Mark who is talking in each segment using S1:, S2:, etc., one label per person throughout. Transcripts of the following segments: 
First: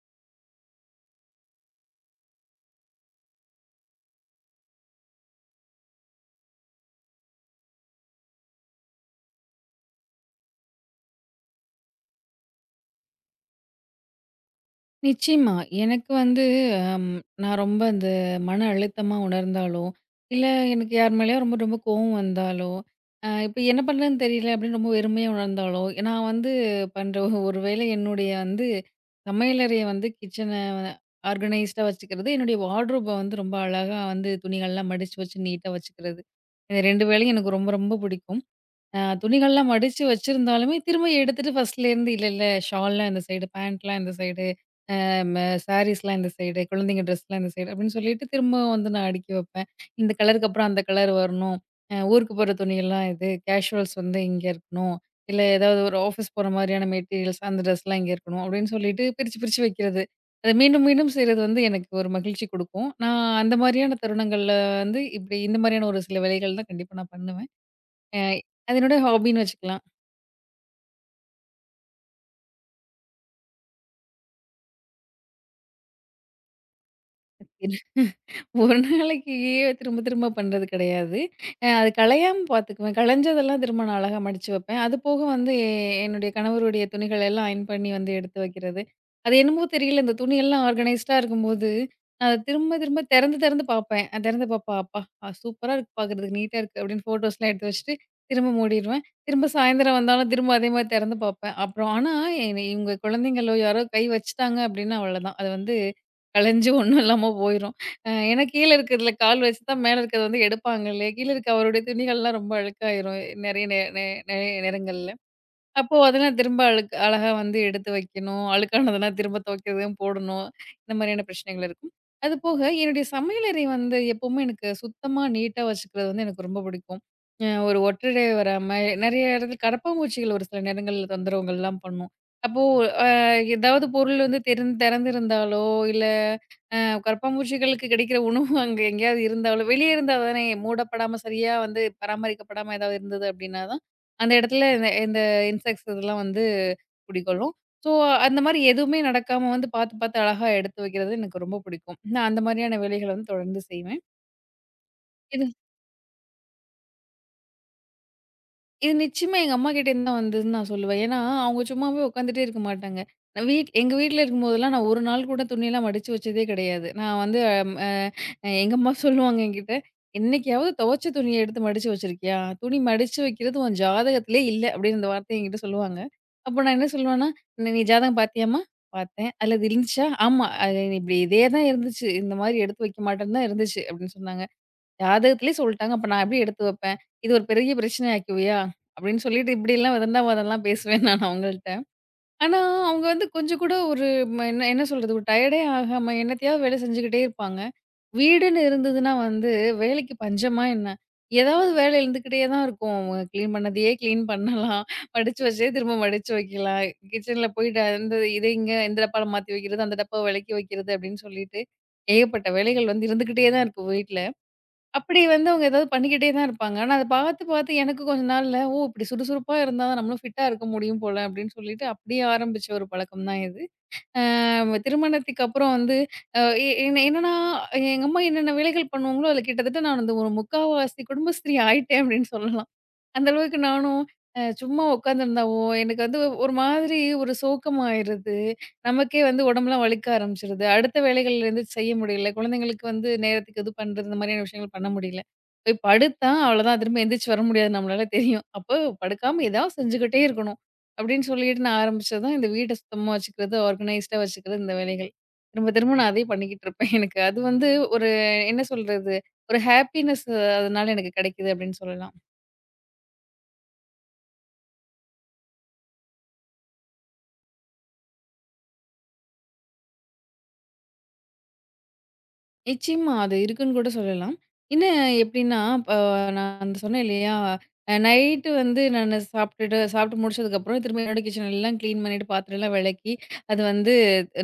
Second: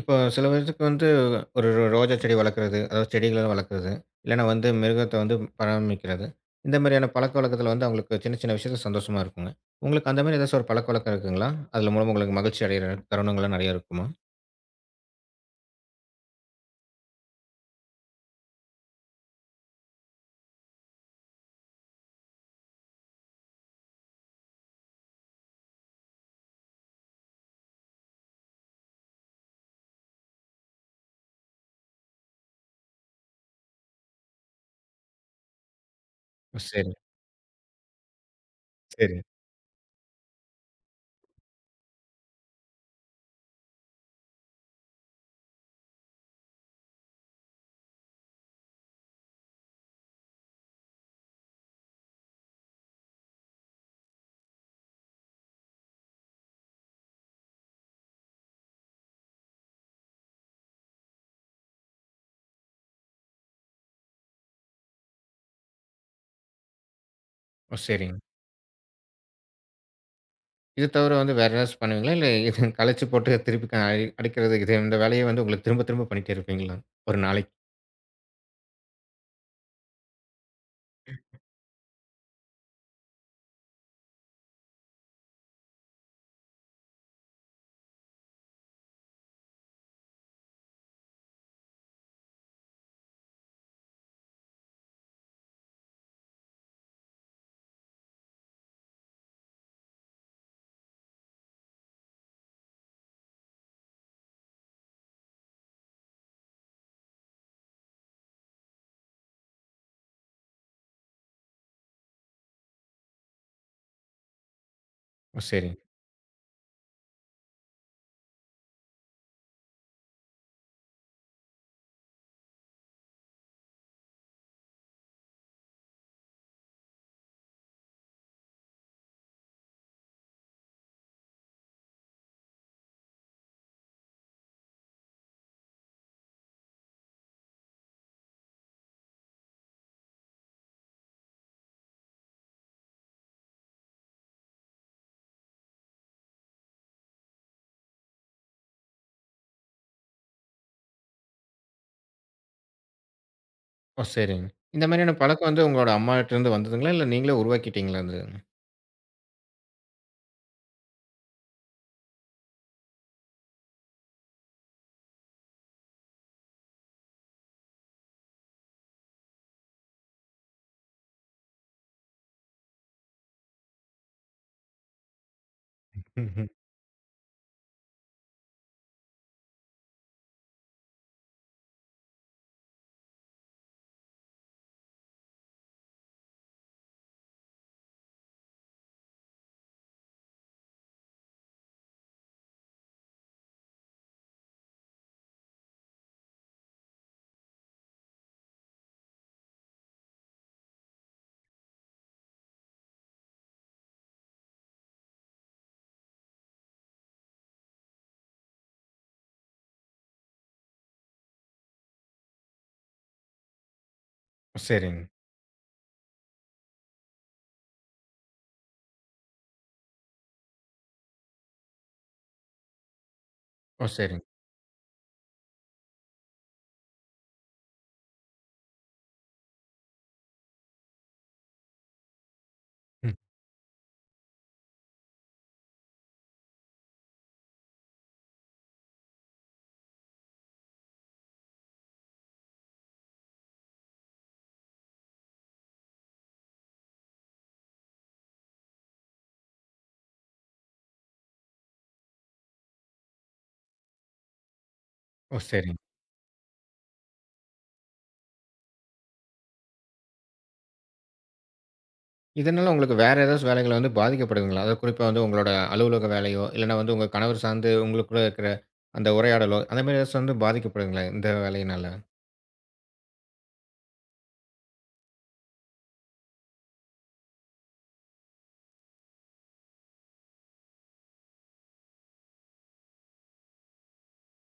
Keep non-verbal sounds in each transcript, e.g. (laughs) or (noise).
S1: இப்போ சில பேர்த்துக்கு வந்து ஒரு ரோஜா செடி வளர்க்குறது, அதாவது செடிகள வளர்க்குறது, இல்லன்னா வந்து மிருகத்த வந்து பராமரிக்கிறது. இந்த மாரியான பழக்கவழக்கத்துல வந்து அவங்களுக்கு சின்ன சின்ன விஷயத்துல சந்தோஷமா இருக்குங்க. உங்களுக்கு அந்த மாரி ஏதாச்சும் ஒரு பழக்கவழக்கம் இருக்குங்களா? அது மூலமா உங்களுக்கு மகிழ்ச்சி அடையிற தருணங்கள்லாம் நெறைய இருக்குமா?
S2: நிச்சயமா. எனக்கு வந்து அம் நான் ரொம்ப அந்த மன அழுத்தமா உணர்ந்தாலோ, இல்ல எனக்கு யார் மேலயோ ரொம்ப ரொம்ப கோவம் வந்தாலோ, இப்ப என்ன பண்றதுன்னு தெரியல அப்படின்னு ரொம்ப வெறுமையா உணர்ந்தாலோ, நான் வந்து பண்ற ஒரு வேளை என்னுடைய வந்து சமையலறைய வந்து கிச்சன ஆர்கனைஸ்டா வச்சுக்கிறது, என்னுடைய வார்ட்ரோப்ப வந்து ரொம்ப அழகா வந்து துணிகள்லாம் மடிச்சு வச்சு நீட்டா வச்சுக்கிறது.
S1: ஓ,
S2: இந்த
S1: சரி,
S2: 2 வேலையும் எனக்கு ரொம்ப ரொம்ப பிடிக்கும்.
S1: சரி.
S2: துணிகள்லாம் மடிச்சு வச்சிருந்தாலுமே திரும்ப எடுத்துட்டு ஃபர்ஸ்ட்லேருந்து இல்ல இல்ல ஷால்லாம் இந்த சைடு, பேண்ட்லாம் இந்த சைடு நம்ம சாரீஸ்லாம் இந்த சைடு, குழந்தைங்க ட்ரெஸ்லாம் இந்த சைடு அப்படின்னு சொல்லிட்டு திரும்ப வந்து நான் அடுக்கி வைப்பேன். இந்த கலருக்கு அப்புறம் அந்த கலர் வரணும். ஊருக்கு போற துணியெல்லாம் இது. கேஷுவல்ஸ் வந்து இங்க இருக்கணும். இல்ல ஏதாவது ஒரு ஆஃபீஸ் போற மாதிரியான மெட்டீரியல்ஸ் அந்த ட்ரெஸ்லாம் இங்க இருக்கணும் அப்படின்னு சொல்லிட்டு பிரிச்சு பிரிச்சு வைக்கிறது. அத மீண்டும் மீண்டும் செய்றது வந்து எனக்கு ஒரு மகிழ்ச்சி குடுக்கும். நான் அந்த மாதிரியான தருணங்கள்ல வந்து இப்படி இந்த மாதிரியான ஒரு சில வேலைகள் தான் கண்டிப்பா நான் பண்ணுவேன்.
S1: ஓ! சரிங்க.
S2: அ அது என்னோட ஹாபின்னு வச்சுக்கலாம்.
S1: இது தவிர வந்து வேற ஏதாச்சும் பண்ணுவீங்களா? இல்ல இது (laughs) கழிச்சு போட்டு திருப்பி க அடி அடிக்கிறது இது இந்த வேலைய வந்து உங்களுக்கு திரும்ப திரும்ப பண்ணிட்டே இருப்பீங்களா? ஒரு
S2: (laughs)
S1: நாளைக்கு.
S2: திரு- ஒரு நாளைக்கு திரும்ப திரும்ப பண்றது கிடையாது. அது கலையாம பார்த்துக்குவேன். கலைஞ்சதெல்லாம் திரும்ப நான் அழகா மடிச்சு வைப்பேன். அது போக வந்து என்னுடைய கணவருடைய துணிகள் எல்லாம் அயர்ன் பண்ணி வந்து எடுத்து வைக்கிறது. அது என்னமோ தெரியல இந்த துணியெல்லாம் ஆர்கனைஸ்டா இருக்கும்போது, நான் அதை திரும்ப திரும்ப திறந்து திறந்து பார்ப்பேன். திறந்து பார்ப்பேன். அப்பா! சூப்பரா இருக்கு பார்க்குறதுக்கு நீட்டா இருக்கு அப்படின்னு ஃபோட்டோஸ்லாம் எடுத்து வச்சுட்டு, திரும்ப மூடிருவேன். திரும்ப சாயந்தரம் வந்தாலும் திரும்ப அதே மாரி திறந்து பார்ப்பேன். அப்புறம் ஆனா, எ இவங்க குழந்தைங்களோ யாரோ கை வச்சுட்டாங்க அப்படின்னா அவ்வளோதான். அது வந்து கலஞ்சு ஒண்ணும் இல்லாம போயிரும். ஏன்னா கீழ இருக்கிறதுல கால் வச்சு தான் மேல இருக்கிறத வந்து எடுப்பாங்க இல்லையா? கீழ இருக்க அவருடைய துணிகள்லாம் ரொம்ப அழுக்காயிரும். நெறைய நே நே நெறைய நேரங்கள்ல.
S1: ஓ! சரிங்க.
S2: அப்போ அதெல்லாம் திரும்ப அழகா வந்து எடுத்து வைக்கணும். அழுக்கானதெல்லாம் திரும்ப துவைக்கிறதும் போடணும். இந்த மாதிரியான பிரச்சனைகள் இருக்கும். அதுபோக என்னுடைய சமையலறை வந்து எப்பவுமே எனக்கு சுத்தமா, நீட்டா வச்சுக்கிறது வந்து எனக்கு ரொம்ப பிடிக்கும். ஒரு ஒட்டடை வராம நெறைய இடத்துல கரப்பாம்பூச்சிகள் ஒரு சில நேரங்கள்ல தொந்தரவுகள்லாம் பண்ணும். அப்போ அ ஏதாவது பொருள் வந்து திறந்திருந்தாலோ, இல்ல அ கரப்பாம்பூச்சிகளுக்கு கிடைக்கிற உணவு அங்க எங்கேயாவது இருந்தாலோ, வெளியே இருந்தா தானே மூடப்படாம சரியா வந்து பராமரிக்கப்படாம ஏதாவது இருந்தது அப்படின்னா தான், அந்த இடத்துல இந்த இன்செக்ட்ஸ் இதெல்லாம் வந்து குடிக்கொள்ளும். ஸோ, அந்த மாரி எதுவுமே நடக்காம வந்து பாத்து அழகா எடுத்து வைக்கிறது எனக்கு ரொம்ப பிடிக்கும். நான் அந்த மாரியான வேலைகள வந்து தொடர்ந்து செய்வேன்.
S1: ஓ! சரிங்க. இந்த மாரியான
S2: இது
S1: பழக்கம் வந்து உங்களோட அம்மாகிட்டருந்து வந்ததுங்களா? இல்ல நீங்களே உருவாக்கிட்டீங்களா அது?
S2: இது நிச்சயமா எங்க அம்மாகிட்டேருந்து தான் வந்ததுன்னு நான் சொல்லுவேன். ஏன்னா, அவங்க சும்மாவே உட்காந்துட்டே இருக்க மாட்டாங்க. நான் எங்க வீட்ல இருக்கும்போதெல்லாம் நான் ஒரு நாள் கூட துணியெல்லாம் மடிச்சு வச்சதே கிடையாது. நான் வந்து அ எங்க அம்மா சொல்லுவாங்க என்கிட்ட, "என்னைக்காவது துவைச்ச துணிய எடுத்து மடிச்சு வச்சிருக்கியா? துணி மடிச்சு வைக்கிறது உன் ஜாதகத்திலே இல்ல" அப்படின்னு இந்த வார்த்தைய என்கிட்ட சொல்லுவாங்க.
S1: (laughs) ம்ஹ்ம்.
S2: அப்போ நான் என்ன சொல்லுவேன்னா, "நீ நீ ஜாதகம் பார்த்தியாம்மா? பார்த்தேன். அதுல இது இருந்துச்சா? ஆமா. அது இப்படி இதே தான் இருந்துச்சு. இந்த மாரி எடுத்து வைக்க மாட்டேன்னு தான் இருந்துச்சு" அப்படின்னு சொன்னாங்க. ஜாதகத்திலேயே சொல்ட்டாங்க. அப்ப நான் எப்படி எடுத்து வைப்பேன்? இது ஒரு பெரிய பிரச்சனையாக்குவியா? அப்படின்னு சொல்லிட்டு இப்படிலாம் வெதந்தா வாதம்லாம் பேசுவேன் நான் அவங்கள்ட்ட. ஆனா, அவங்க வந்து கொஞ்சம் கூட ஒரு என்ன என்ன சொல்றது? ஒரு டயர்டே ஆகாம என்னத்தையாவது வேலை செஞ்சுக்கிட்டே இருப்பாங்க. வீடுன்னு இருந்ததுன்னா வந்து வேலைக்கு பஞ்சமா என்ன? ஏதாவது வேலை இருந்துக்கிட்டே தான் இருக்கும். கிளீன் பண்ணதையே கிளீன் பண்ணலாம். மடிச்சு வச்சதே திரும்ப மடிச்சு வைக்கலாம். கிச்சன்ல போயிட்டு அந்த இங்க இந்த டப்பால மாத்தி வைக்கிறது, அந்த டப்பாவ விலக்கி வைக்கிறது அப்படின்னு சொல்லிட்டு, ஏகப்பட்ட வேலைகள் வந்து இருந்துக்கிட்டே தான் இருக்கு வீட்ல.
S1: சரிங்க.
S2: அப்படி வந்து அவங்க ஏதாவது பண்ணிக்கிட்டே தான் இருப்பாங்க. ஆனா, அத பார்த்து எனக்கு கொஞ்ச நாள்ல, "ஓ! இப்படி சுறுசுறுப்பா இருந்தா தான் நம்மளும் ஃபிட்டா இருக்க முடியும் போல" அப்படின்னு சொல்லிட்டு அப்படியே ஆரம்பிச்ச ஒரு பழக்கம் தான் இது.
S1: ஓ!
S2: அ
S1: சரிங்க.
S2: திருமணத்துக்கு அப்புறம் வந்து அ என்ன என்னன்னா, எங்க அம்மா என்னென்ன வேலைகள் பண்ணுவாங்களோ, அதுல கிட்டத்தட்ட நான் வந்து ஒரு முக்காவாசி குடும்பஸ்திரி ஆயிட்டேன் அப்படின்னு சொல்லலாம்.
S1: ம்.
S2: அந்த அளவுக்கு நானும் சும்மா உட்காந்துருந்தாவோ, எனக்கு வந்து ஒரு மாதிரி ஒரு சோக்கமாயிருது. நமக்கே வந்து உடம்பெல்லாம் வலிக்க ஆரம்பிச்சுருது. அடுத்த வேலைகள் எந்திரிச்சு செய்ய முடியல. குழந்தைங்களுக்கு வந்து நேரத்துக்கு இது பண்றது, இந்த மாதிரியான விஷயங்கள் பண்ண முடியல. போய் படுத்தா அவ்வளோதான் திரும்ப எந்திரிச்சு வர முடியாது நம்மளால தெரியும். அப்போ படுக்காம ஏதாவது செஞ்சுக்கிட்டே இருக்கணும். அப்படின்னு சொல்லிட்டு நான் ஆரம்பிச்சது தான் இந்த வீட்ட சுத்தமா வச்சுக்கிறது, ஆர்கனைஸ்டா வச்சுக்கிறது இந்த வேலைகள்.
S1: ஓ!
S2: திரும்ப
S1: சரிங்க.
S2: திரும்ப நான் அதே பண்ணிக்கிட்டு இருப்பேன். எனக்கு அது வந்து ஒரு என்ன சொல்றது? ஒரு ஹாப்பினஸ் அதனால எனக்கு கிடைக்குது அப்படின்னு சொல்லலாம்.
S1: இதனால உங்களுக்கு வேற ஏதாச்சும் வேலைகள்ல வந்து பாதிக்கப்படுதுங்களா? அதாவது குறிப்பா வந்து உங்களோட அலுவலக வேலையோ, இல்லன்னா வந்து உங்க கணவர் சார்ந்து உங்களுக்குள்ள இருக்கிற அந்த உரையாடலோ, அந்த மாரி ஏதாச்சும் வந்து பாதிக்கப்படுதுங்களா? இந்த வேலையினால?
S2: நிச்சயமா. அது இருக்குன்னு கூட சொல்லலாம். இன்னும் எப்படின்னா, இப்போ நான் அந்த சொன்னேன் இல்லையா, நைட்டு வந்து நானு சாப்பிட்டுட்டு சாப்பிட்டு முடிச்சதுக்கப்புறம் திரும்ப என்னோட கிச்சன் எல்லாம் கிளீன் பண்ணிட்டு, பாத்திரம்லாம் வெளக்கி, அது வந்து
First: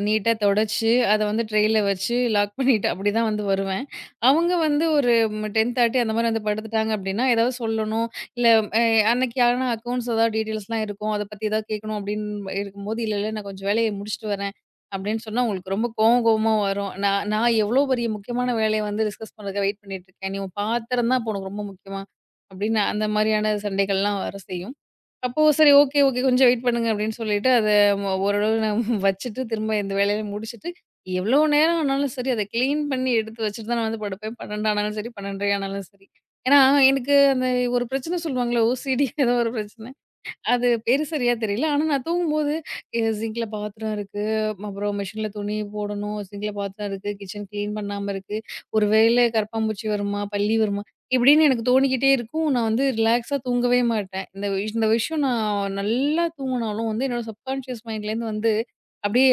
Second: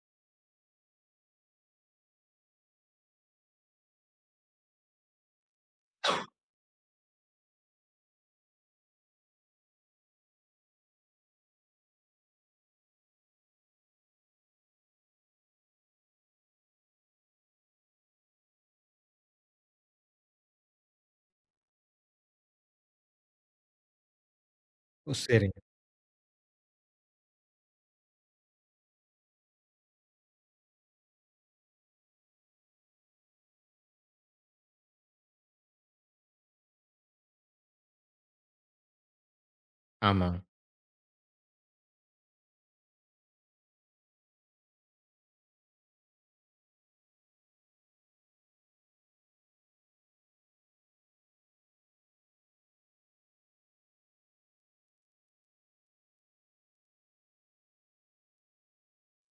S2: நீட்டா தொடச்சு, அத வந்து ட்ரேல வச்சு லாக் பண்ணிட்டு அப்படிதான் வந்து வருவேன். அவங்க வந்து ஒரு 10:30 அந்த மாரி வந்து படுத்துட்டாங்க அப்படின்னா, ஏதாவது சொல்லணும், இல்ல அ அன்னைக்கான அக்கவுண்ட்ஸ் ஏதாவது டீட்டெயில்ஸ்லாம் இருக்கும். அத பத்தி ஏதாவது கேட்கணும் அப்படின்னு இருக்கும்போது, "இல்ல, நான் கொஞ்சம் வேலைய முடிச்சுட்டு வரேன்." அப்படின்னு சொன்னா உங்களுக்கு ரொம்ப கோவம் கோவமா வரும். நான் நான் எவ்வளோ பெரிய முக்கியமான வேலைய வந்து டிஸ்கஸ் பண்றதுக்காக வெயிட் பண்ணிட்டுருக்கேன். நீ உன் பாத்திரம் தான் அப்போ உனக்கு ரொம்ப முக்கியமா? அப்படின்னு அந்த மாரியான சண்டைகள்லாம் வர செய்யும்.
S1: ஓ!
S2: அப்போ
S1: சரிங்க.
S2: சரி ஓகே, ஓகே கொஞ்சம் வெயிட் பண்ணுங்க அப்படின்னு சொல்லிட்டு அத ஓரளவு நான் (laughs) வச்சுட்டு திரும்ப இந்த வேலையில முடிச்சுட்டு, எவ்வளோ நேரம் ஆனாலும் சரி அத கிளீன் பண்ணி எடுத்து வச்சுட்டு தான் நான் வந்து படுப்பேன். 12 ஆனாலும் சரி, 12:30 ஆனாலும் சரி. ஏன்னா எனக்கு அந்த ஒரு பிரச்சனை சொல்லுவாங்கல்ல, ஓசிடி ஏதோ ஒரு பிரச்சனை.
S1: ஆமா.
S2: அது பேரு சரியா தெரியல. ஆனா நான் தூங்கும்போது சிங்க்ல பாத்திரம் இருக்கு. ம, அப்புறம் மிஷின்ல துணி போடணும். சிங்க்ல பாத்திரம் இருக்கு. கிச்சன் கிளீன் பண்ணாம இருக்கு. ஒருவேளை கரப்பான்பூச்சி வருமா? பல்லி வருமா? இப்படின்னு எனக்கு தோணிக்கிட்டே இருக்கும். நான் வந்து ரிலாக்ஸா தூங்கவே மாட்டேன். இந்த விஷயம் நான் நல்லா தூங்குனாலும் வந்து என்னோட சப்கான்ஷியஸ் மைண்ட்லேருந்து வந்து அப்படியே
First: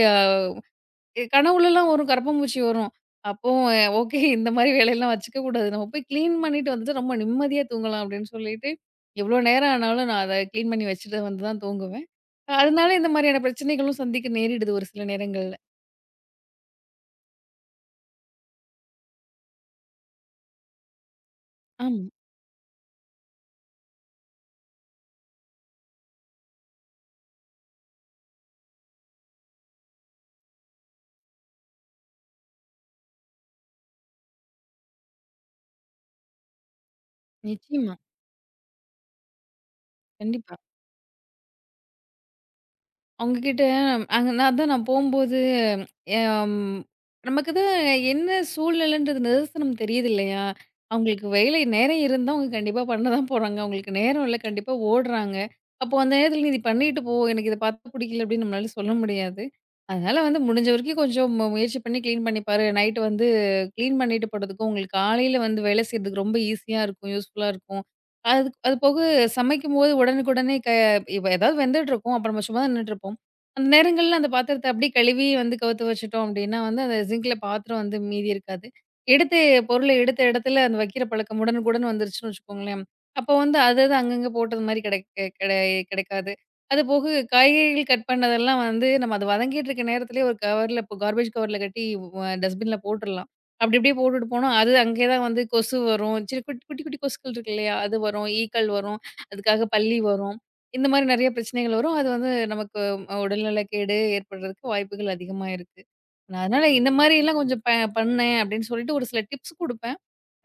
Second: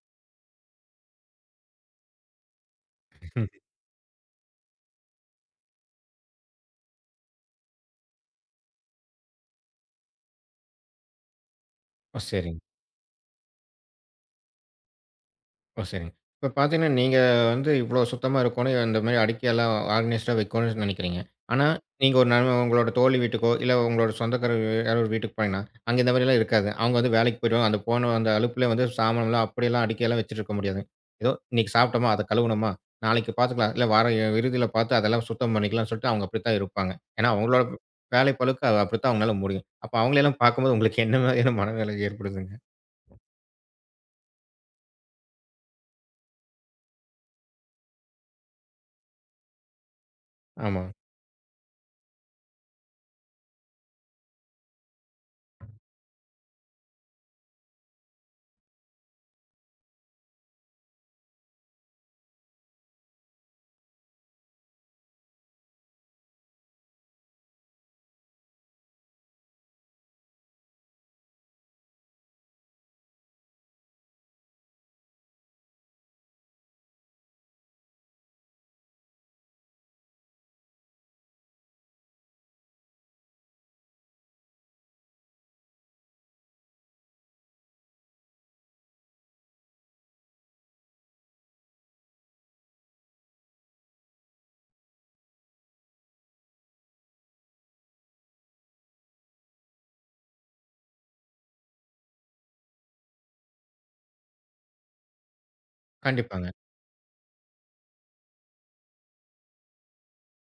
S2: கனவுலலாம் வரும் கரப்பான்பூச்சி வரும். அப்போ ஓகே இந்த மாரி வேலையெல்லாம் வச்சுக்க கூடாது. நம்ம போய் கிளீன் பண்ணிட்டு வந்துட்டு ரொம்ப நிம்மதியா தூங்கலாம் அப்படின்னு சொல்லிட்டு, எவ்வளோ நேரம் ஆனாலும் நான் அத கிளீன் பண்ணி வச்சுட்டு வந்து தான் தூங்குவேன்.
S1: ஓ! சரிங்க.
S2: அதனால இந்த மாதிரியான பிரச்சனைகளும் சந்திக்க நேரிடுது ஒரு சில நேரங்கள்ல.
S1: ஓ! சரிங்க. இப்ப பார்த்தீங்கன்னா, நீங்க வந்து இவ்வளோ சுத்தமா இருக்கணும், இந்த மாரி அடுக்கியெல்லாம் ஆர்கனைஸ்டா வைக்கணும்னு நினைக்கிறீங்க. ஆனா,
S2: ஆமா,
S1: நீங்க ஒரு நண்ப உங்களோட தோழி வீட்டுக்கோ, இல்ல உங்களோட சொந்தக்கார யாரோ ஒரு வீட்டுக்கு போனீங்கன்னா, அங்க இந்த மாரிலாம் இருக்காது. அவங்க வந்து வேலைக்கு போயிடுவாங்க. அந்த போன அந்த அலுப்புல வந்து சாமானம்லாம் அப்படியெல்லாம் அடுக்கியெல்லாம் வச்சுட்டு இருக்க முடியாது. ஏதோ இன்னைக்கு சாப்பிட்டோமா, அத கழுவுனோமா, நாளைக்கு பார்த்துக்கலாம். இல்ல வார இறுதியில பார்த்து அதெல்லாம் சுத்தம் பண்ணிக்கலாம்னு சொல்லிட்டு அவங்க அப்படித்தான் இருப்பாங்க. ஏன்னா, அவங்களோட
S2: நிச்சயமா.
S1: வேலை பளுக்கு அப்படித்தான் அவங்களால முடியும். அப்ப அவங்களையெல்லாம்
S2: கண்டிப்பா.
S1: பார்க்கும்போது உங்களுக்கு என்ன மாதிரியான மனநிலை ஏற்படுதுங்க?
S2: அவங்க கிட்ட அங்க நான் அதான் போம்போது, எம் நமக்கு தான் என்ன சூழ்நிலைன்றது நிதர்சனம் தெரியுது இல்லையா?
S1: ஆமா.
S2: அவங்களுக்கு வேலை நேரம் இருந்தா அவங்க கண்டிப்பா பண்ண தான் போறாங்க. அவங்களுக்கு நேரம் இல்ல கண்டிப்பா ஓடுறாங்க. அப்போ அந்த நேரத்துல நீ இது பண்ணிட்டு போ. எனக்கு இத பாத்தா புடிக்கல அப்படின்னு நம்மளால சொல்ல முடியாது. அதனால வந்து முடிஞ்ச வரைக்கும் கொஞ்சம் முயற்சி பண்ணி கிளீன் பண்ணி பாரு. நைட் வந்து கிளீன் பண்ணிட்டு படுத்துக்கும். உங்களுக்கு காலையில வந்து வேலை செய்றதுக்கு ரொம்ப ஈஸியா இருக்கும். யூஸ்ஃபுல்லா இருக்கும். அது அது போக சமைக்கும்போது உடனுக்குடனே இப்ப ஏதாவது வெந்துட்டு இருக்கும். அப்ப நம்ம சும்மா தான் நின்னுட்டு இருப்போம். அந்த நேரங்கள்ல அந்த பாத்திரத்த அப்படியே கழுவி வந்து கவுத்து வச்சுட்டோம் அப்படின்னா வந்து, அந்த சிங்க்ல பாத்திரம் வந்து மீதி இருக்காது. எடுத்து பொருள எடுத்த இடத்துல அந்த வைக்கிற பழக்கம் உடனுக்குடன் வந்துருச்சுன்னு வச்சுக்கோங்களேன். அப்போ வந்து அது அது அங்கங்க போட்டது மாரி கிடைக்காது. அதுபோக காய்கறிகள் கட் பண்ணதெல்லாம் வந்து நம்ம அது வதங்கிட்டு இருக்க நேரத்திலேயே ஒரு கவர்ல இப்போ கார்பேஜ் கவர்ல கட்டி டஸ்ட்பின்ல போட்டுறலாம். அப்படி இப்படியே போட்டுட்டு போனா, அது அங்கே தான் வந்து கொசு வரும். சின்ன குட்டி குட்டி குட்டி கொசுக்கள் இருக்கு இல்லையா? அது வரும். ஈக்கள் வரும். அதுக்காக பல்லி வரும். இந்த மாரி நெறைய பிரச்சனைகள் வரும். அது வந்து நமக்கு உடல்நலக்கேடு ஏற்படுறதுக்கு வாய்ப்புகள் அதிகமா இருக்கு. நான்
S1: கண்டிப்பாங்க.
S2: அதனால இந்த மாரிலாம் கொஞ்சம் பண்ணேன் அப்படின்னு சொல்லிட்டு ஒரு சில டிப்ஸ் குடுப்பேன்.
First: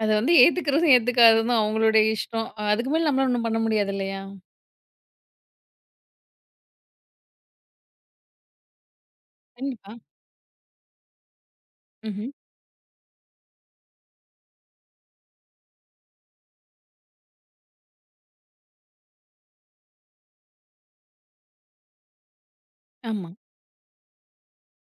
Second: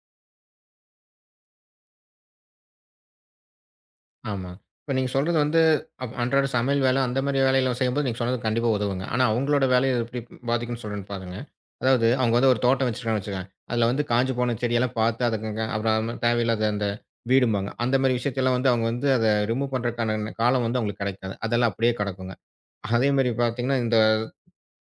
S2: அத வந்து ஏத்துக்கிறதும் ஏத்துக்காததும் அவங்களுடைய இஷ்டம். அதுக்கு மேல நம்மளால ஒண்ணும் பண்ண முடியாது இல்லையா?
S1: ஆமா. இப்ப நீங்க சொல்றது வந்து அன்றாட சமையல் வேலை, அந்த மாரி வேலையில செய்யும்போது நீங்க சொன்னது கண்டிப்பா உதவுங்க. ஆனா அவங்களோட
S2: கண்டிப்பா.
S1: வேலைய எப்படி பாதிக்கும்னு சொல்றேன்னு பாருங்க. அதாவது
S2: ம்ஹ்ம்.
S1: அவங்க வந்து ஒரு தோட்டம் வச்சிருக்காங்கன்னு வச்சுக்கோங்க. அதுல வந்து காஞ்சு போன செடியெல்லாம் பார்த்து அதுக்குங்க அப்புறம் அது மாதிரி தேவையில்லாத அந்த வீடும்பாங்க. அந்த மாரி விஷயத்தையெல்லாம் வந்து அவங்க வந்து அத ரிமூவ் பண்றதுக்கான காலம் வந்து அவங்களுக்கு கிடைக்காது. அதெல்லாம் அப்படியே கிடக்குங்க. அதே
S2: ஆமா.
S1: மாரி பார்த்தீங்கன்னா, இந்த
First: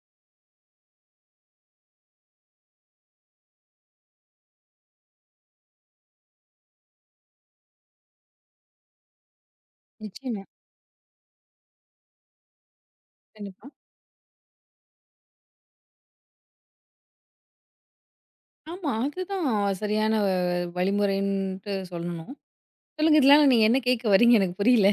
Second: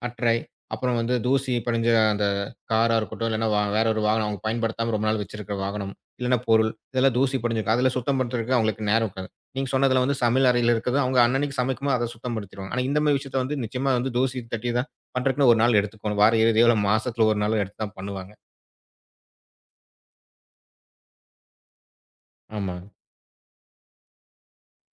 S1: அட்ரை. அப்புறம் வந்து தூசி படிஞ்ச அந்த காரா இருக்கட்டும், இல்லன்னா வேற ஒரு வாகனம் அவங்க பயன்படுத்தாம ரொம்ப நாள் வச்சிருக்கிற வாகனம், இல்லன்னா பொருள். இதெல்லாம் தூசி படிஞ்சிருக்கும். அதெல்லாம் சுத்தம் பண்றதுக்கு அவங்களுக்கு நேரம் இருக்காது. நீங்க சொன்னதுல வந்து
S2: நிச்சயமா.
S1: சமையல் அறையில இருக்கிறது அவங்க அன்னன்னைக்கு சமைக்கும்போது அத சுத்தம் படுத்திருவாங்க. ஆனா இந்த மாரி விஷயத்த வந்து
S2: கண்டிப்பா.
S1: நிச்சயமா வந்து தூசி தட்டி தான் பண்றதுக்குன்னு ஒரு நாள் எடுத்துக்கணும். வார இறுதியோ, இல்ல மாசத்துல ஒரு நாளோ எடுத்து தான் பண்ணுவாங்க.
S2: ஆமா. அதுதான் சரியான வழிமுறைன்ட்டு சொல்லணும்.
S1: ஆமா.
S2: சொல்லுங்க, இதனால நீங்க என்ன கேட்க வர்றீங்க எனக்கு புரியல?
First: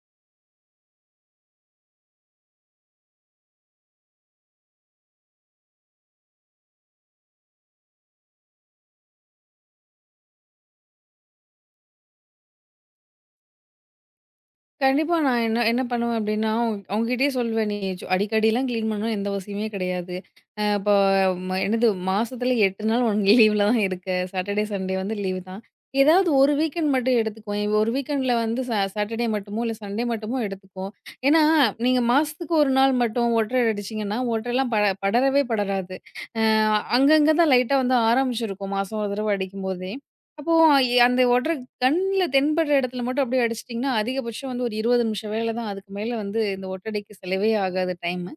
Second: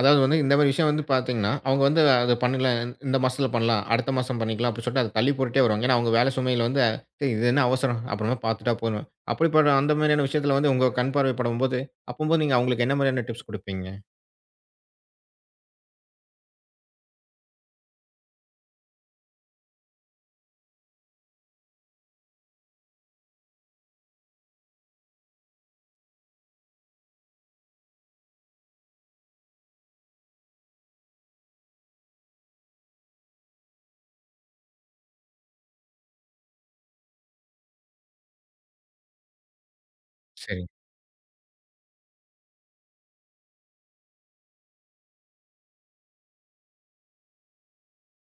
S1: அதாவது வந்து இந்த மாரி விஷயம் வந்து பார்த்தீங்கன்னா, அவங்க வந்து அது பண்ணல, இந்த மாசத்துல பண்ணலாம், அடுத்த மாசம் பண்ணிக்கலாம் அப்படின்னு சொல்லிட்டு அத தள்ளி போட்டுட்டே வருவாங்க. ஏன்னா, அவங்க வேலை சுமையில வந்து, "ஏய் இது என்ன அவசரம்? அப்புறமா பார்த்துட்டா போதும்." அப்படிப்பட்ட அந்த மாதிரியான விஷயத்துல வந்து உங்க கண் பார்வை படும்போது, அப்பம்போது நீங்க அவங்களுக்கு என்ன மாதிரியான டிப்ஸ் குடுப்பீங்க?
S2: கண்டிப்பா நான் என்ன என்ன பண்ணுவேன் அப்டின்னா, அவுங்ககிட்டயே சொல்லுவேன். "நீ அடிக்கடிலாம் கிளீன் பண்ணணும்னு எந்த அவசியமே கிடையாது. இப்போ என்னது மாசத்துல 8 நாள் உனக்கு லீவ்ல (laughs) தான் இருக்க. சாட்டர்டே, சண்டே வந்து லீவு தான். ஏதாவது ஒரு வீக்கெண்ட் மட்டும் எடுத்துக்குவேன். ஒரு வீக்கெண்ட்ல வந்து சாட்டர்டே மட்டுமோ, இல்ல சண்டே மட்டுமோ எடுத்துக்கோ." ஏன்னா, நீங்க மாசத்துக்கு 1 நாள் மட்டும் ஒட்டர அடிச்சீங்கன்னா, ஒட்டரெல்லாம் படரவே படராது. அ அங்கங்க தான் லைட்டா வந்து ஆரம்பிச்சிருக்கும். மாசம் ஒரு தடவ அடிக்கும்போதே. அப்போ
S1: சரி.
S2: அந்த கண்ல தென்படுற இடத்துல மட்டும் அப்படியே அடிச்சிட்டிங்கன்னா, அதிகபட்சம் வந்து ஒரு 20 நிமிஷம் வேல தான். அதுக்கு மேல வந்து இந்த ஒட்டடைக்கு செலவே ஆகாது டைமு.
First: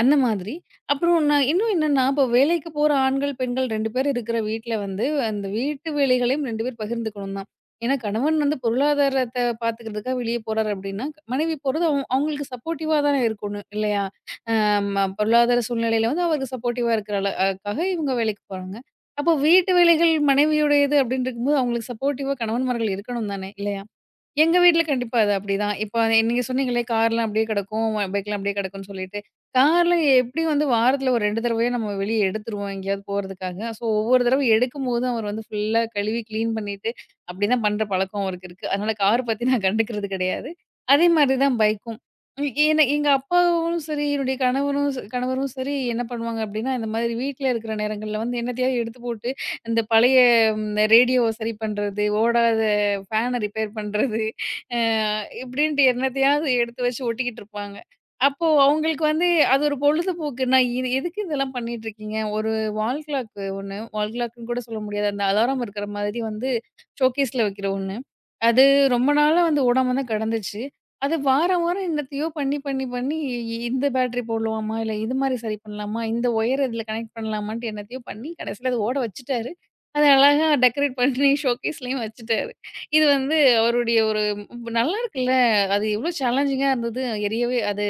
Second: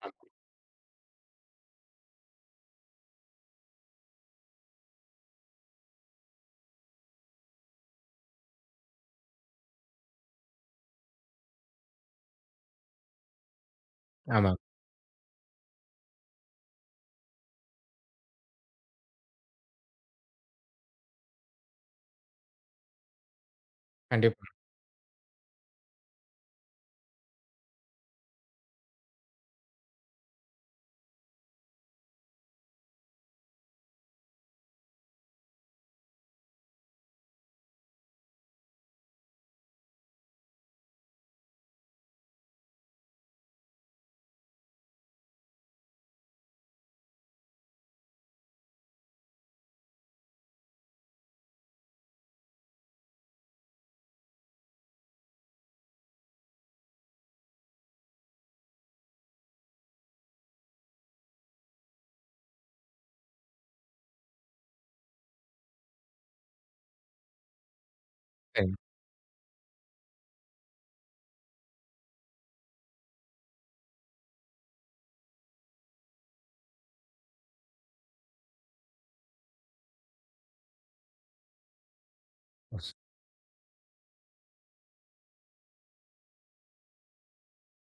S2: அந்த மாதிரி. அப்புறம் நான் இன்னும் என்னன்னா, இப்போ வேலைக்கு போற ஆண்கள், பெண்கள் 2 பேர் இருக்கிற வீட்ல வந்து, அந்த வீட்டு வேலைகளையும் 2 பேர் பகிர்ந்துக்கணும் தான். ஏன்னா கணவன் வந்து பொருளாதாரத்த பார்த்துக்கிறதுக்காக வெளிய போறாரு அப்படின்னா, மனைவி போறது அவங்களுக்கு சப்போர்ட்டிவா தானே இருக்கணும் இல்லையா?
S1: ஆமா.
S2: பொருளாதார சூழ்நிலையில வந்து அவருக்கு சப்போர்ட்டிவா இருக்கிற அள அ க்காக இவங்க வேலைக்கு போறாங்க. அப்போ வீட்டு வேலைகள் மனைவியுடையது அப்படின்னு இருக்கும்போது, அவங்களுக்கு சப்போர்ட்டிவா கணவன்மார்கள் இருக்கணும் தானே இல்லையா?
S1: கண்டிப்பா.
S2: எங்க வீட்ல கண்டிப்பா அது அப்படிதான். இப்ப நீங்க சொன்னீங்களே கார்லாம் அப்படியே கிடக்கும், பைக்லாம் அப்படியே கிடக்கும்னு சொல்லிட்டு. கார்ல எப்படியும் வந்து வாரத்துல ஒரு 2 தடவையோ நம்ம வெளிய எடுத்துருவோம் எங்கேயாவது போறதுக்காக. ஸோ ஒவ்வொரு தடவ எடுக்கும்போது அவர் வந்து ஃபுல்லா கழுவி கிளீன் பண்ணிட்டு அப்படிதான் பண்ற பழக்கம் அவருக்கு இருக்கு. அதனால கார் பத்தி நான் கண்டுக்கிறது கிடையாது. அதே மாதிரி தான் பைக்கும். எ என்ன எங்க அப்பாவும் சரி, என்னுடைய கணவரும் கணவரும் சரி என்ன பண்ணுவாங்க அப்படின்னா, இந்த மாதிரி வீட்ல இருக்கிற நேரங்கள்ல வந்து என்னத்தையாவது எடுத்து போட்டு, இந்த பழைய ம் ரேடியோவ சரி பண்றது, ஓடாத ஃபேன ரிப்பேர் பண்றது, அ இப்படின்ட்டு என்னத்தையாவது எடுத்து வச்சு ஒட்டிக்கிட்டு இருப்பாங்க. அப்போ அவங்களுக்கு வந்து அது ஒரு பொழுதுபோக்குன்னா, இது எதுக்கு இதெல்லாம் பண்ணிட்டுருக்கீங்க? ஒரு வால் கிளாக் ஒண்ணு, வால் கிளாக்ன்னு கூட சொல்ல முடியாது. அந்த அலாரம் இருக்கிற மாதிரி வந்து ஷோகேஸ்ல வைக்கிற ஒண்ணு. அது
S1: சரிங்க.
S2: ரொம்ப நாளா வந்து ஓடாம தான் கிடந்துச்சு. அது வாரம் வாரம் என்னத்தையோ பண்ணி பண்ணி பண்ணி இந்த பேட்டரி போடலாமா? இல்ல இது மாதிரி சரி பண்ணலாமா? இந்த ஒயர் இதில கனெக்ட் பண்ணலாமான்ட்டு என்னத்தையோ பண்ணி கடைசியில அத ஓட வச்சுட்டாரு. அத அழகா டெக்கரேட் பண்ணி ஷோகேஸ்லயும் வச்சுட்டாரு. இது வந்து அவருடைய ஒரு நல்லா இருக்குல்ல. அது எவ்ளோ சேலஞ்சிங்கா இருந்தது. எரியவே அது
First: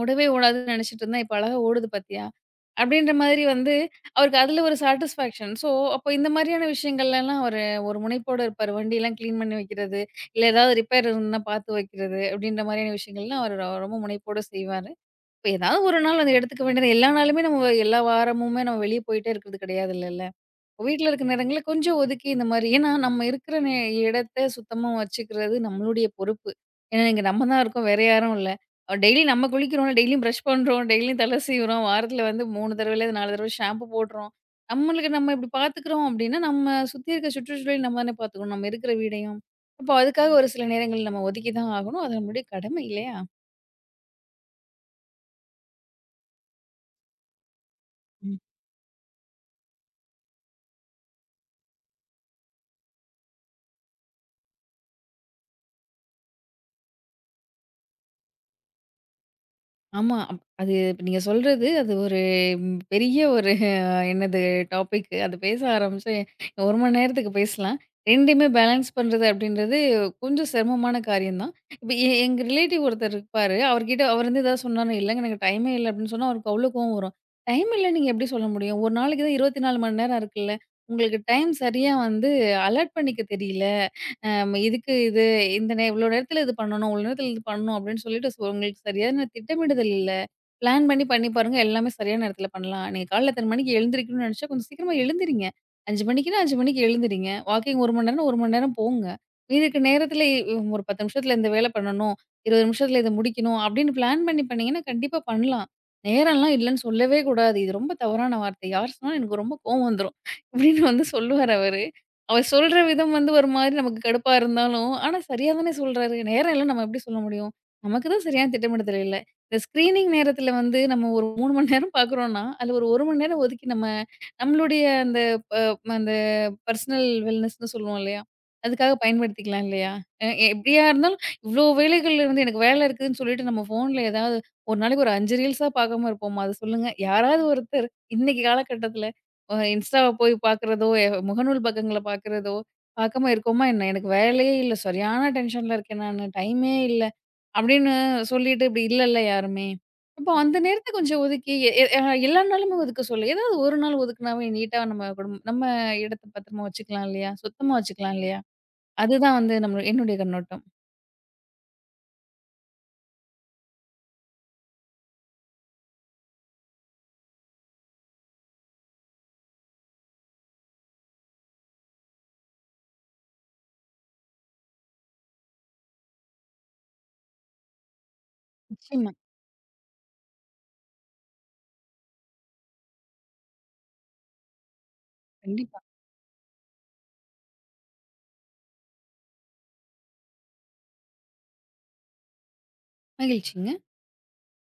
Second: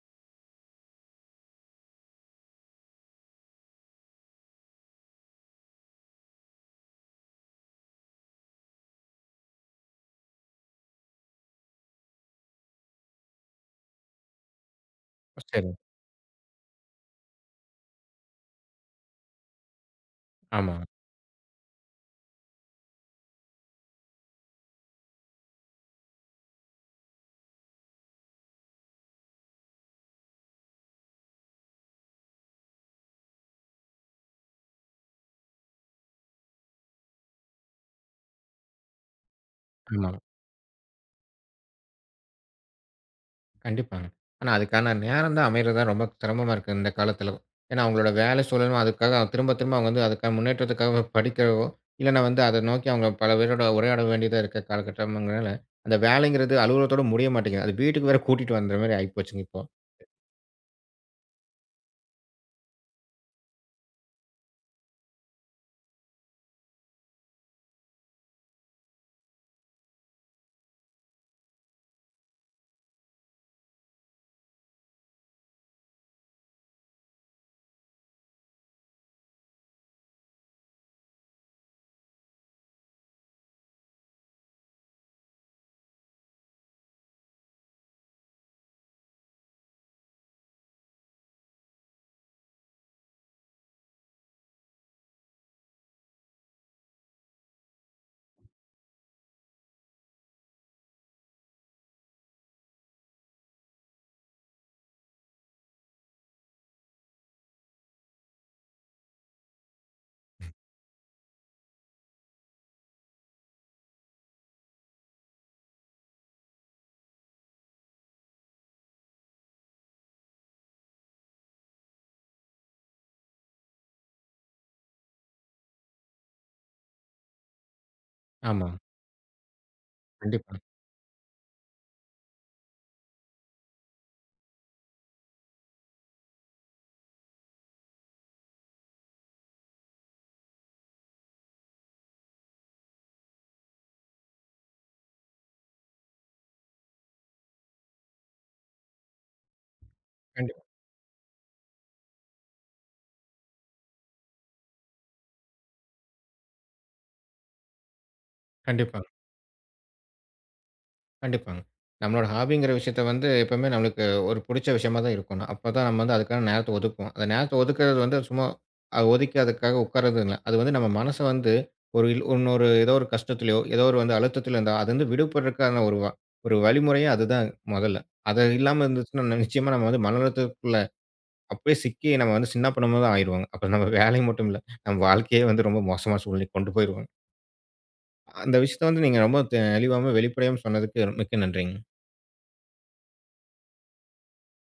S2: ஓடவே ஓடாதுன்னு நெனச்சுட்டு இருந்தேன். இப்ப அழகா ஓடுது பாத்தியா? அப்டின்ற மாதிரி வந்து அவருக்கு அதுல ஒரு சாட்டிஸ்ஃபேக்ஷன். ஸோ அப்போ இந்த மாதிரியான விஷயங்கள்லலாம் அவரு ஒரு முனைப்போட இருப்பாரு. வண்டிலாம் கிளீன் பண்ணி வைக்கிறது, இல்ல ஏதாவது ரிப்பேர் இருந்தா பாத்து வைக்கிறது அப்டின்ற மாதிரியான விஷயங்கள்லாம் அவரு ரொம்ப முனைப்போட செய்வாரு. இப்ப
S1: சரிங்க.
S2: ஏதாவது ஒரு நாள் அத எடுத்துக்க வேண்டியது எல்லா நாளுமே நம்ம எல்லா வாரமுமே நம்ம வெளிய போயிட்டே இருக்கிறது கிடையாதுல்லல.
S1: ஆமா.
S2: வீட்ல இருக்க நேரங்கள்ல கொஞ்சம் ஒதுக்கி இந்த மாரி ஏன்னா, நம்ம இருக்கிற இடத்த சுத்தமா வச்சுக்கிறது நம்மளுடைய பொறுப்பு. ஏன்னா, இங்க நம்ம தான் இருக்கோம். வேற யாரும் இல்ல. டெய்லி நம்ம குளிக்கிறோம்ல, டெய்லியும் பிரஷ் பண்றோம், டெய்லியும் தலை சீவுறோம், வாரத்துல வந்து 3 தடவையிலேருந்து 4 தடவை ஷாம்பு போடுறோம். நம்மளுக்கு நம்ம இப்படி பார்த்துக்கிறோம் அப்படின்னா, நம்ம சுத்தி இருக்க சுற்றுச்சூழலையும் நம்ம தானே பார்த்துக்கணும். நம்ம இருக்கிற வீடையும். அப்போ
S1: ஆமா.
S2: அதுக்காக ஒரு சில நேரங்கள் நம்ம ஒதுக்கி தான் ஆகணும். அது நம்மளுடைய கடமை இல்லையா?
S1: கண்டிப்பாங்க. ஆனா, அதுக்கான நேரம் தான் அமையறது தான் ரொம்ப சிரமமா இருக்கு இந்த காலத்துல. ஏன்னா, அவங்களோட வேலை சூழலும் அதுக்காக அவங்க திரும்ப திரும்ப அவங்க வந்து அதுக்கான முன்னேற்றத்துக்காக (laughs) படிக்கவோ, இல்லன்னா வந்து அத நோக்கி அவங்க பல பேரோட உரையாட வேண்டியதா இருக்க காலகட்டம்ங்கிறனால, அந்த வேலைங்கிறது அலுவலகத்தோட முடிய மாட்டேங்குது. அது வீட்டுக்கு வேற கூட்டிட்டு வந்த மாரி ஆயிப்போச்சுங்க இப்போ.
S2: ஆமா. அது இப்ப நீங்க சொல்றது, அது ஒரு பெரிய ஒரு என்னது டாபிக். அது பேச ஆரம்பிச்சா, 1 மணி நேரத்துக்கு பேசலாம். 2யுமே பேலன்ஸ் பண்றது அப்படின்றது கொஞ்சம் சிரமமான காரியம் தான். இப்ப எங்க ரிலேட்டிவ் ஒருத்தர் இருப்பாரு. அவர்கிட்ட அவர் வந்து ஏதாவது சொன்னாரு, "இல்லங்க எனக்கு டைமே இல்ல" அப்படின்னு சொன்னா அவருக்கு அவ்ளோ கோவம் வரும். டைம் இல்லன்னு நீங்க எப்படி சொல்ல முடியும்? ஒரு நாளைக்கு தான் 24 மணி நேரம் இருக்குல்ல. உங்களுக்கு டைம் சரியா வந்து அலாட் பண்ணிக்க தெரியல. இதுக்கு இது இந்த நே இவ்வளோ நேரத்தில இது பண்ணணும், இவ்வளோ நேரத்தில இது பண்ணணும் அப்படின்னு சொல்லிட்டு சோ உங்களுக்கு சரியான திட்டமிடுதல் இல்ல. பிளான் பண்ணி பாருங்க. எல்லாமே சரியான நேரத்தில பண்ணலாம். நீங்க காலைல எத்தன மணிக்கு எழுந்திரிக்கணும்னு நெனச்சா கொஞ்சம் சீக்கிரமா எழுந்திரிங்க. 5 மணிக்குன்னா 5 மணிக்கு எழுந்திரிங்க. வாக்கிங் 1 மணி நேரம்னா 1 மணி நேரம் போங்க. மீதி இருக்க நேரத்தில ஒரு 10 நிமிஷத்தில இந்த வேல பண்ணணும். 20 நிமிஷத்தில இத முடிக்கணும் அப்படின்னு பிளான் பண்ணீங்கன்னா, கண்டிப்பா பண்ணலாம். நேரம்லாம் இல்லன்னு சொல்லவே கூடாது. இது ரொம்ப தவறான வார்த்தை. யார் சொன்னாலும் எனக்கு ரொம்ப கோவம் வந்துரும். இப்படின்னு வந்து சொல்லுவாரு அவரு. அவர் சொல்ற விதம் வந்து ஒரு மாதிரி நமக்கு கடுப்பா இருந்தாலும், ஆனா சரியா தானே சொல்றாரு. நேரம் இல்லன்னு நம்ம எப்படி சொல்ல முடியும்? நமக்கு தான் சரியான திட்டமிடுதல் இல்ல. இந்த ஸ்க்ரீனிங் நேரத்தில வந்து நம்ம ஒரு 3 மணி நேரம் பார்க்குறோம்னா, அதுல ஒரு 1 மணி நேரம் ஒதுக்கி நம்மளுடைய அந்த ப அந்த பர்சனல் வெல்னஸ்ன்னு சொல்லுவோம் இல்லையா?
S1: ஆமா.
S2: அதுக்காக பயன்படுத்திக்கலாம் இல்லையா? அ
S1: கண்டிப்பா.
S2: எப்படியா இருந்தாலும் இவ்ளோ வேலைகள் இருந்து எனக்கு வேலை இருக்குதுன்னு சொல்லிட்டு நம்ம ஃபோன்ல ஏதாவது ஒரு நாளைக்கு ஒரு 5 ரீல்ஸா பார்க்காம இருப்போமா? அத சொல்லுங்க. யாராவது ஒருத்தர் இன்னைக்கு காலகட்டத்தில இன்ஸ்டாவ போய் பார்க்குறதோ, முகநூல் பக்கங்கள பார்க்குறதோ, பார்க்காம இருக்கோமா என்ன? எனக்கு வேலையே இல்ல. சரியான டென்ஷன்ல இருக்கேன் நானு. டைமே இல்ல. அப்படின்னு சொல்லிட்டு இப்படி இல்லல்ல யாருமே. அப்போ அந்த
S1: கண்டிப்பா.
S2: நேரத்த கொஞ்சம் ஒதுக்கி எ எ அ எல்லா நாளுமே ஒதுக்க சொல்லல. ஏதாவது ஒரு நாள் ஒதுக்குனாவே நீட்டா நம்ம இடத்த பத்திரமா வச்சுக்கலாம் இல்லையா? சுத்தமா வச்சுக்கலாம் இல்லையா?
S1: கண்டிப்பா.
S2: அதுதான் வந்து நம்மளோ என்னுடைய கண்ணோட்டம்.
S1: கண்டிப்பாங்க. நம்மளோட ஹாபிங்கிற விஷயத்த வந்து எப்பவுமே நம்மளுக்கு ஒரு புடிச்ச விஷயமா தான் இருக்கணும். அப்பதான் நம்ம வந்து அதுக்கான நேரத்த ஒதுக்குவோம். அந்த நேரத்த ஒதுக்குறது வந்து சும்மா அ ஒதுக்கி அதுக்காக உட்கார்றது இல்ல. அது வந்து நம்ம மனச வந்து ஒரு இன்னொரு ஏதோ ஒரு கஷ்டத்திலயோ, ஏதோ ஒரு வந்து அழுத்தத்தில இருந்தா, அதுலருந்து விடுபடுறதுக்கான ஒரு ஒரு வழிமுறையே அதுதான் முதல்ல. அது இல்லாம
S2: நிச்சயமா.
S1: இருந்துச்சுன்னா, நம்ம நிச்சயமா நம்ம வந்து மன அழுத்தத்துக்குள்ள அப்படியே சிக்கி நம்ம வந்து சின்ன பின்னமா தான் ஆயிருவோங்க. அப்ப நம்ம வேலை மட்டும் இல்ல, நம்ம வாழ்க்கையே வந்து
S2: கண்டிப்பா.
S1: ரொம்ப மோசமான சூழ்நிலைக்கு கொண்டு போயிருவோம். அந்த விஷயத்த வந்து நீங்க ரொம்ப தெளிவாவும் வெளிப்படையாவும் சொன்னதுக்கு மிக்க நன்றிங்க.
S2: மகிழ்ச்சிங்க.